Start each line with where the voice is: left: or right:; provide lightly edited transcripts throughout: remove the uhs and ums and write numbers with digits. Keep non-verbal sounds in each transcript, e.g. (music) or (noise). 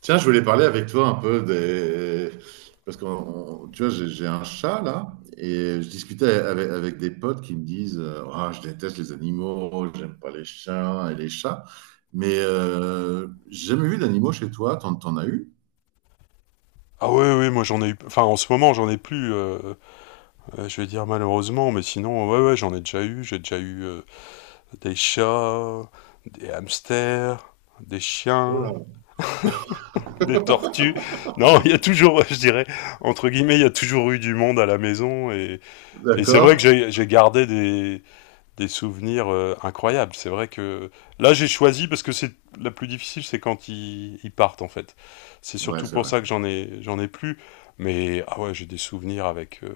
right: Tiens, je voulais parler avec toi un peu des... Parce que tu vois, j'ai un chat là, et je discutais avec, avec des potes qui me disent ah, je déteste les animaux, j'aime pas les chiens et les chats. Mais j'ai jamais vu d'animaux chez toi, t'en as eu?
left: Ah ouais, ouais, moi j'en ai eu. Enfin, en ce moment, j'en ai plus. Je vais dire malheureusement, mais sinon, ouais, ouais, j'en ai déjà eu. J'ai déjà eu des chats, des hamsters, des chiens,
right: Voilà.
left: des tortues. Non, il y a toujours, je dirais, entre guillemets, il y a toujours eu du monde à la maison. Et c'est vrai que
right: D'accord.
left: j'ai gardé des souvenirs incroyables. C'est vrai que là j'ai choisi parce que c'est la plus difficile, c'est quand ils partent en fait. C'est
right: Ouais,
left: surtout
right: c'est
left: pour
right: vrai.
left: ça que j'en ai plus. Mais ah ouais, j'ai des souvenirs avec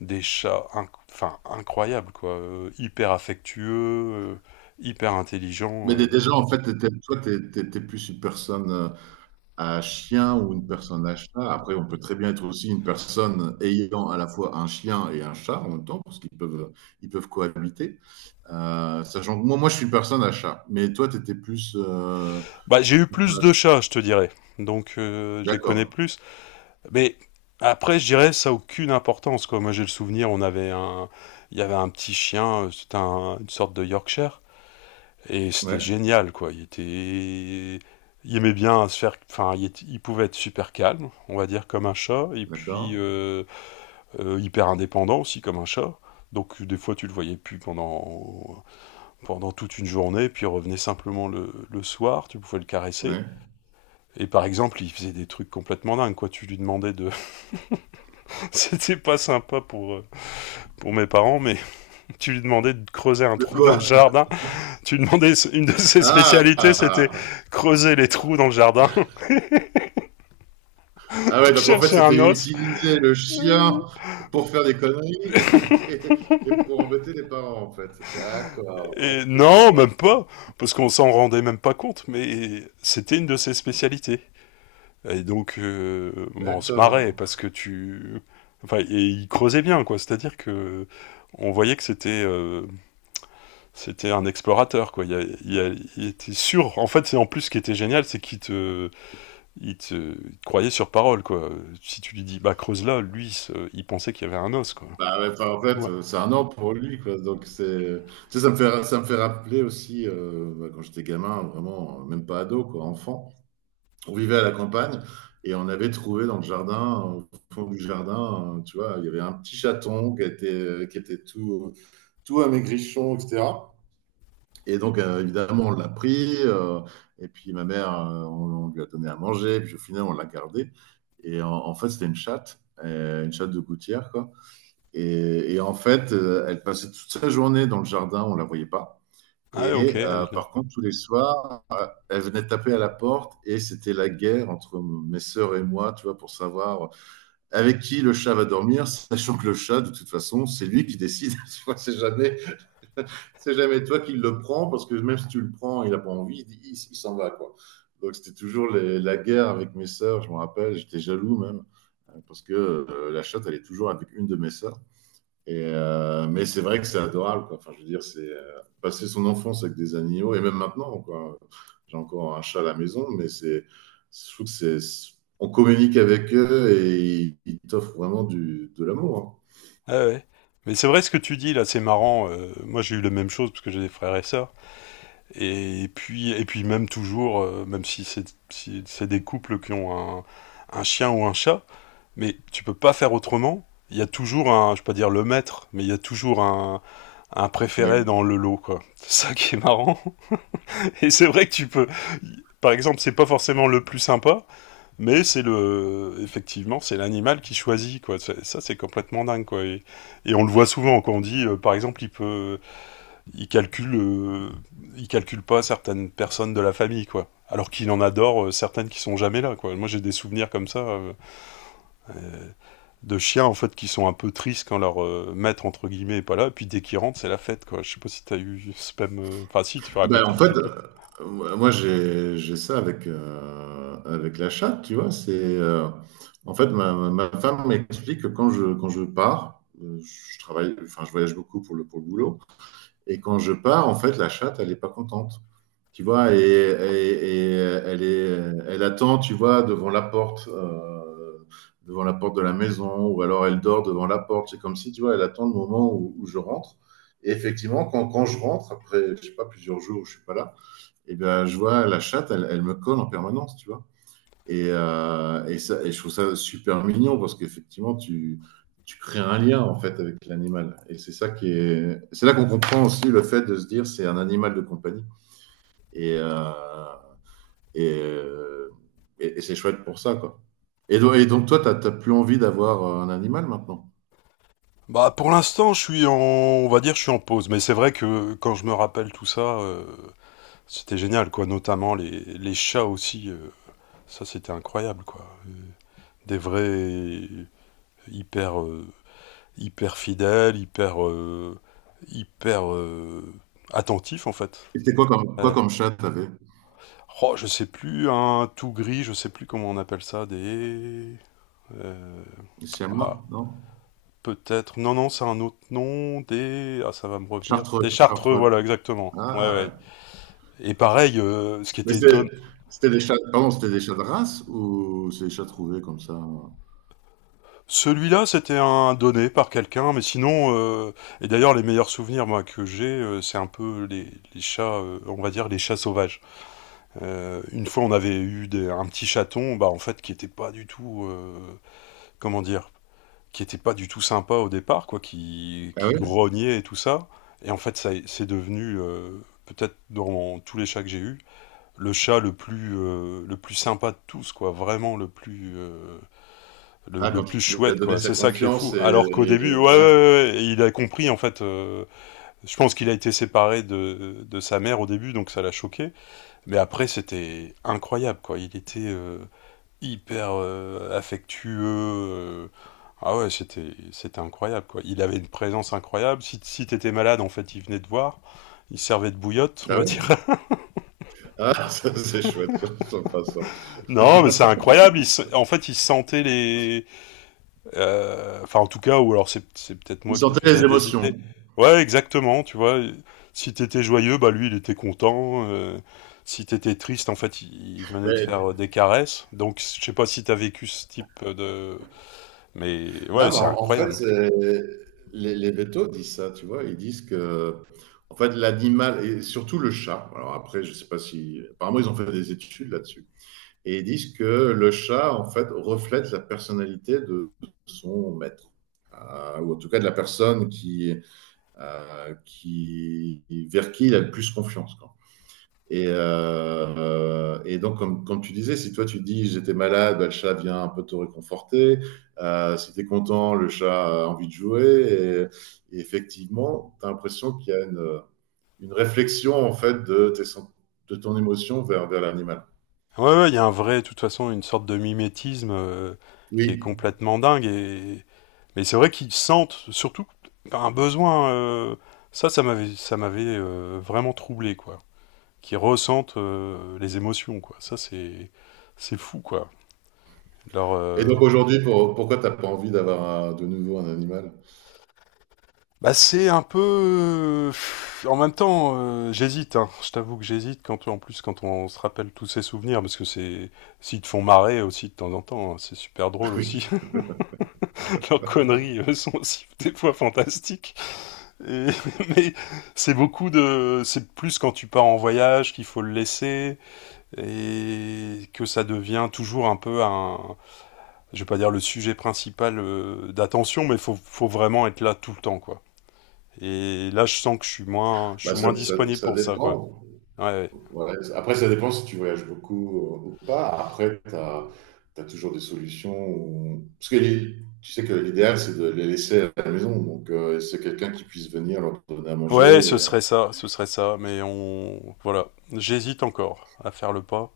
left: des chats, enfin incroyables quoi. Hyper affectueux, hyper
right: Mais
left: intelligents.
right: déjà, en fait, toi, t'es plus une personne, à chien ou une personne à chat. Après, on peut très bien être aussi une personne ayant à la fois un chien et un chat en même temps, parce qu'ils peuvent, ils peuvent cohabiter. Sachant que moi, je suis une personne à chat, mais toi, tu étais plus...
left: Bah j'ai eu plus
right: personne à
left: de
right: chat.
left: chats, je te dirais. Donc je les connais
right: D'accord,
left: plus. Mais après, je dirais ça a aucune importance quoi. Moi j'ai le souvenir, on avait un, il y avait un petit chien, c'était une sorte de Yorkshire. Et c'était
right: ouais,
left: génial, quoi. Il était. Il aimait bien se faire. Enfin, il, il pouvait être super calme, on va dire, comme un chat, et
right: d'accord.
left: puis hyper indépendant aussi, comme un chat. Donc, des fois, tu le voyais plus pendant toute une journée, puis il revenait simplement le soir, tu pouvais le caresser.
right: Ouais.
left: Et par exemple, il faisait des trucs complètement dingues, quoi. Tu lui demandais de. (laughs) C'était pas sympa pour mes parents, mais (laughs) tu lui demandais de creuser un
right: De
left: trou
right: quoi?
left: dans le jardin. Tu demandais, une de ses spécialités, c'était
right: Ah!
left: creuser les trous dans le jardin
right: Ah
left: (laughs)
right: ouais,
left: pour
right: donc en fait,
left: chercher
right: c'était
left: un os.
right: utiliser le chien pour faire des conneries (laughs) et pour embêter les parents, en fait. D'accord,
left: Et
right: ok, je
left: non, même
right: vois.
left: pas, parce qu'on s'en rendait même pas compte, mais c'était une de ses spécialités. Et donc, bon, on se marrait
right: D'accord.
left: parce que tu, enfin, et il creusait bien, quoi. C'est-à-dire que on voyait que c'était c'était un explorateur, quoi. Il, il était sûr. En fait, c'est en plus ce qui était génial, c'est qu'il te il te croyait sur parole, quoi. Si tu lui dis, bah, creuse là, lui, il pensait qu'il y avait un os, quoi.
right: Bah, ouais, enfin, en fait,
left: Ouais.
right: c'est un an pour lui, quoi. Donc, c'est, tu sais, ça me fait rappeler aussi, bah, quand j'étais gamin, vraiment, même pas ado, quoi, enfant. On vivait à la campagne et on avait trouvé dans le jardin, au fond du jardin, tu vois, il y avait un petit chaton qui était tout amaigrichon, etc. Et donc, évidemment, on l'a pris. Et puis, ma mère, on lui a donné à manger. Puis, au final, on l'a gardé. En fait, c'était une chatte de gouttière, quoi. Et en fait, elle passait toute sa journée dans le jardin, on la voyait pas.
left: Ah, ouais, ok.
right: Et par contre, tous les soirs, elle venait taper à la porte, et c'était la guerre entre mes sœurs et moi, tu vois, pour savoir avec qui le chat va dormir, sachant que le chat, de toute façon, c'est lui qui décide. (laughs) c'est jamais, c'est jamais toi qui le prends, parce que même si tu le prends, il a pas envie, il s'en va, quoi. Donc c'était toujours la guerre avec mes sœurs, je me rappelle, j'étais jaloux même, parce que la chatte, elle est toujours avec une de mes sœurs. Et, mais c'est vrai que c'est adorable, quoi. Enfin, je veux dire, c'est passer son enfance avec des animaux, et même maintenant, quoi. J'ai encore un chat à la maison, mais c'est, je trouve que c'est, on communique avec eux et ils t'offrent vraiment du, de l'amour, hein.
left: Ah, ouais. Mais c'est vrai ce que tu dis, là, c'est marrant. Euh, moi, j'ai eu la même chose, parce que j'ai des frères et sœurs. Et puis même toujours, même si c'est des couples qui ont un, un chien ou un chat, mais tu peux pas faire autrement. Il y a toujours un, je peux pas dire le maître, mais il y a toujours un préféré
right: Oui.
left: dans le lot, quoi. C'est ça qui est marrant. (laughs) Et c'est vrai que tu peux. Par exemple, c'est pas forcément le plus sympa, mais c'est le. Effectivement, c'est l'animal qui choisit, quoi. Ça, c'est complètement dingue, quoi. Et on le voit souvent quand on dit, par exemple, il peut. Il calcule. Il calcule pas certaines personnes de la famille, quoi. Alors qu'il en adore certaines qui sont jamais là, quoi. Moi, j'ai des souvenirs comme ça de chiens, en fait, qui sont un peu tristes quand leur maître, entre guillemets, est pas là. Et puis dès qu'ils rentrent, c'est la fête, quoi. Je sais pas si t'as eu ce même. Enfin, si, tu
right: Ben,
left: racontais
right: en
left: un petit
right: fait,
left: peu.
right: moi j'ai ça avec avec la chatte, tu vois. C'est En fait ma femme m'explique que quand je pars, je travaille, enfin je voyage beaucoup pour le boulot. Et quand je pars, en fait, la chatte, elle n'est pas contente. Tu vois, et elle, est, elle attend, tu vois, devant la porte de la maison, ou alors elle dort devant la porte. C'est comme si, tu vois, elle attend le moment où je rentre. Et effectivement, quand je rentre, après, je sais pas, plusieurs jours où je suis pas là, et bien, je vois la chatte, elle me colle en permanence, tu vois. Et je trouve ça super mignon, parce qu'effectivement, tu crées un lien en fait avec l'animal. Et c'est ça qui est. C'est là qu'on comprend aussi le fait de se dire c'est un animal de compagnie. Et, euh, et, euh, et c'est chouette pour ça, quoi. Et donc, toi, t'as plus envie d'avoir un animal maintenant.
left: Bah pour l'instant, je suis en, on va dire, je suis en pause. Mais c'est vrai que quand je me rappelle tout ça, c'était génial, quoi. Notamment les chats aussi, ça c'était incroyable, quoi. Des vrais, hyper hyper fidèles, hyper hyper euh, attentifs en fait.
right: Et c'était quoi quoi
left: Ouais.
right: comme chat t'avais?
left: Oh, je sais plus, un tout gris, je sais plus comment on appelle ça, des euh, ah,
right: Siamois, non?
left: peut-être. Non, non, c'est un autre nom. Des. Ah, ça va me revenir.
right: Chartreux,
left: Des Chartreux,
right: chartreux.
left: voilà, exactement. Ouais,
right: Ah
left: ouais.
right: ouais.
left: Et pareil, ce qui
right: Mais
left: était
right: c'est-
left: étonnant.
right: C'était des chats, pardon, c'était des chats de race ou c'est des chats trouvés comme ça?
left: Celui-là, c'était un donné par quelqu'un, mais sinon, et d'ailleurs, les meilleurs souvenirs moi que j'ai, c'est un peu les chats, on va dire les chats sauvages. Une fois, on avait eu un petit chaton, bah en fait, qui était pas du tout, comment dire, qui était pas du tout sympa au départ, quoi,
right: Ah
left: qui
right: oui.
left: grognait et tout ça. Et en fait, ça c'est devenu, peut-être dans tous les chats que j'ai eus, le chat le plus sympa de tous, quoi. Vraiment le plus,
right: Ah,
left: le
right: quand
left: plus
right: il a
left: chouette,
right: donné
left: quoi.
right: sa
left: C'est ça qui est
right: confiance
left: fou.
right: et,
left: Alors qu'au
right: et-
left: début,
right: ouais.
left: ouais, il a compris, en fait. Je pense qu'il a été séparé de sa mère au début, donc ça l'a choqué. Mais après, c'était incroyable, quoi. Il était, hyper affectueux. Ah ouais, c'était incroyable quoi. Il avait une présence incroyable. Si t'étais malade, en fait, il venait te voir. Il servait de bouillotte, on
right: Ah
left: va dire.
right: oui? Ah, (laughs) ça, c'est chouette, ça, sympa ça.
left: (laughs) Non, mais c'est incroyable. En fait, il sentait les. Enfin, en tout cas, ou alors c'est peut-être
right: Il
left: moi qui me
right: sentait les
left: faisais des
right: émotions.
left: idées. Ouais, exactement. Tu vois, si t'étais joyeux, bah lui, il était content. Si t'étais triste, en fait, il venait de
right: Mais
left: faire des caresses. Donc, je sais pas si t'as vécu ce type de… Mais ouais,
right: non, mais
left: c'est
right: en fait,
left: incroyable.
right: c'est- les vétos disent ça, tu vois. Ils disent en fait, l'animal, et surtout le chat, alors après, je sais pas si. Apparemment, ils ont fait des études là-dessus. Et ils disent que le chat, en fait, reflète la personnalité de son maître. Ou en tout cas de la personne qui, vers qui il a le plus confiance. Et donc, comme tu disais, si toi tu dis j'étais malade, bah, le chat vient un peu te réconforter. Si tu es content, le chat a envie de jouer. Et effectivement, tu as l'impression qu'il y a une réflexion en fait de ton émotion vers l'animal.
left: Ouais, ouais, il y a un vrai, de toute façon, une sorte de mimétisme qui est
right: Oui.
left: complètement dingue. Et… Mais c'est vrai qu'ils sentent surtout un besoin. Ça, ça m'avait vraiment troublé, quoi. Qu'ils ressentent les émotions, quoi. Ça, c'est fou, quoi. Leur,
right: Et donc aujourd'hui, pourquoi tu n'as pas envie d'avoir de nouveau un animal?
left: bah, c'est un peu. En même temps, j'hésite. Hein. Je t'avoue que j'hésite quand, en plus, quand on se rappelle tous ces souvenirs, parce que c'est, s'ils te font marrer aussi de temps en temps, hein, c'est super drôle
right: (laughs)
left: aussi.
right: Oui,
left: Leurs conneries sont aussi (laughs) des fois fantastiques. Et (laughs) mais c'est beaucoup de, c'est plus quand tu pars en voyage qu'il faut le laisser et que ça devient toujours un peu un, je vais pas dire le sujet principal d'attention, mais faut vraiment être là tout le temps, quoi. Et là, je sens que je
right: bah,
left: suis moins disponible
right: ça
left: pour ça, quoi.
right: dépend.
left: Ouais, ouais.
right: Ouais, après, ça dépend si tu voyages beaucoup ou pas. Après, tu as, toujours des solutions. Parce que tu sais que l'idéal, c'est de les laisser à la maison. Donc, c'est quelqu'un qui puisse venir leur donner à manger.
left: Ouais,
right: Et-
left: ce serait ça, mais on, voilà, j'hésite encore à faire le pas.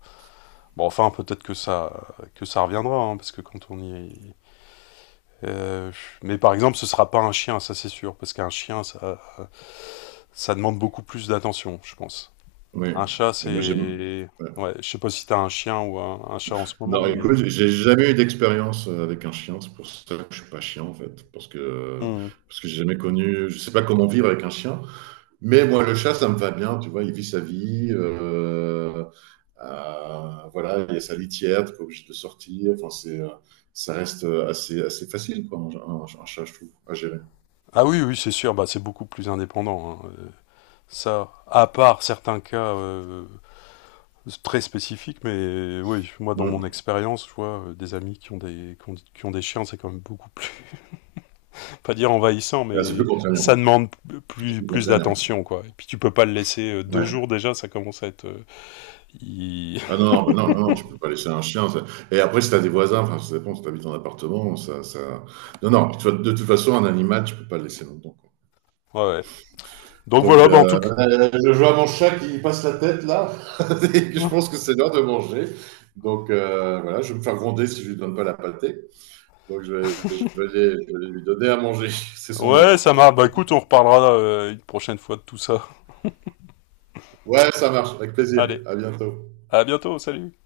left: Bon, enfin, peut-être que ça reviendra, hein, parce que quand on y, euh, mais par exemple, ce sera pas un chien, ça c'est sûr, parce qu'un chien, ça demande beaucoup plus d'attention, je pense.
right: Oui.
left: Un chat,
right: Mais moi, j'aime.
left: c'est…
right: Ouais.
left: Ouais, je sais pas si t'as un chien ou un chat en ce moment,
right: Non,
left: mais…
right: écoute, j'ai jamais eu d'expérience avec un chien. C'est pour ça que je suis pas chien, en fait.
left: Hmm.
right: Parce que j'ai jamais connu. Je sais pas comment vivre avec un chien. Mais moi, le chat, ça me va bien, tu vois, il vit sa vie. Voilà, il y a sa litière, t'es pas obligé de sortir. Enfin, c'est, ça reste assez, assez facile, quoi, un chat, je trouve, à gérer.
left: Ah oui, oui, c'est sûr, bah, c'est beaucoup plus indépendant. Hein. Ça, à part certains cas très spécifiques, mais oui, moi dans mon
right: Mm.
left: expérience, je vois des amis qui ont des, qui ont des chiens, c'est quand même beaucoup plus, pas dire envahissant,
right: Ah, c'est plus
left: mais ça
right: contraignant.
left: demande
right: C'est
left: plus,
right: plus
left: plus
right: contraignant.
left: d'attention, quoi. Et puis tu peux pas le laisser deux
right: Ouais.
left: jours déjà, ça commence à être. Il-
right: Ah non, non, bah non, tu peux pas laisser un chien. Ça- Et après, si t'as des voisins, enfin, ça dépend, si t'habites en appartement, ça... Non, non, tu vois, de toute façon, un animal, tu peux pas le laisser longtemps, quoi.
left: Ouais, ouais. Donc
right: Donc,
left: voilà, bah en tout cas.
right: je vois mon chat qui passe la tête là, (laughs) et que je pense que c'est l'heure de manger. Donc, voilà, je vais me faire gronder si je lui donne pas la pâtée. Donc, je vais lui donner à manger. (laughs) C'est son
left: Ouais,
right: heure.
left: ça marche. Bah écoute, on reparlera une prochaine fois de tout ça.
right: Ouais, ça marche. Avec plaisir.
left: Allez,
right: À bientôt.
left: à bientôt, salut!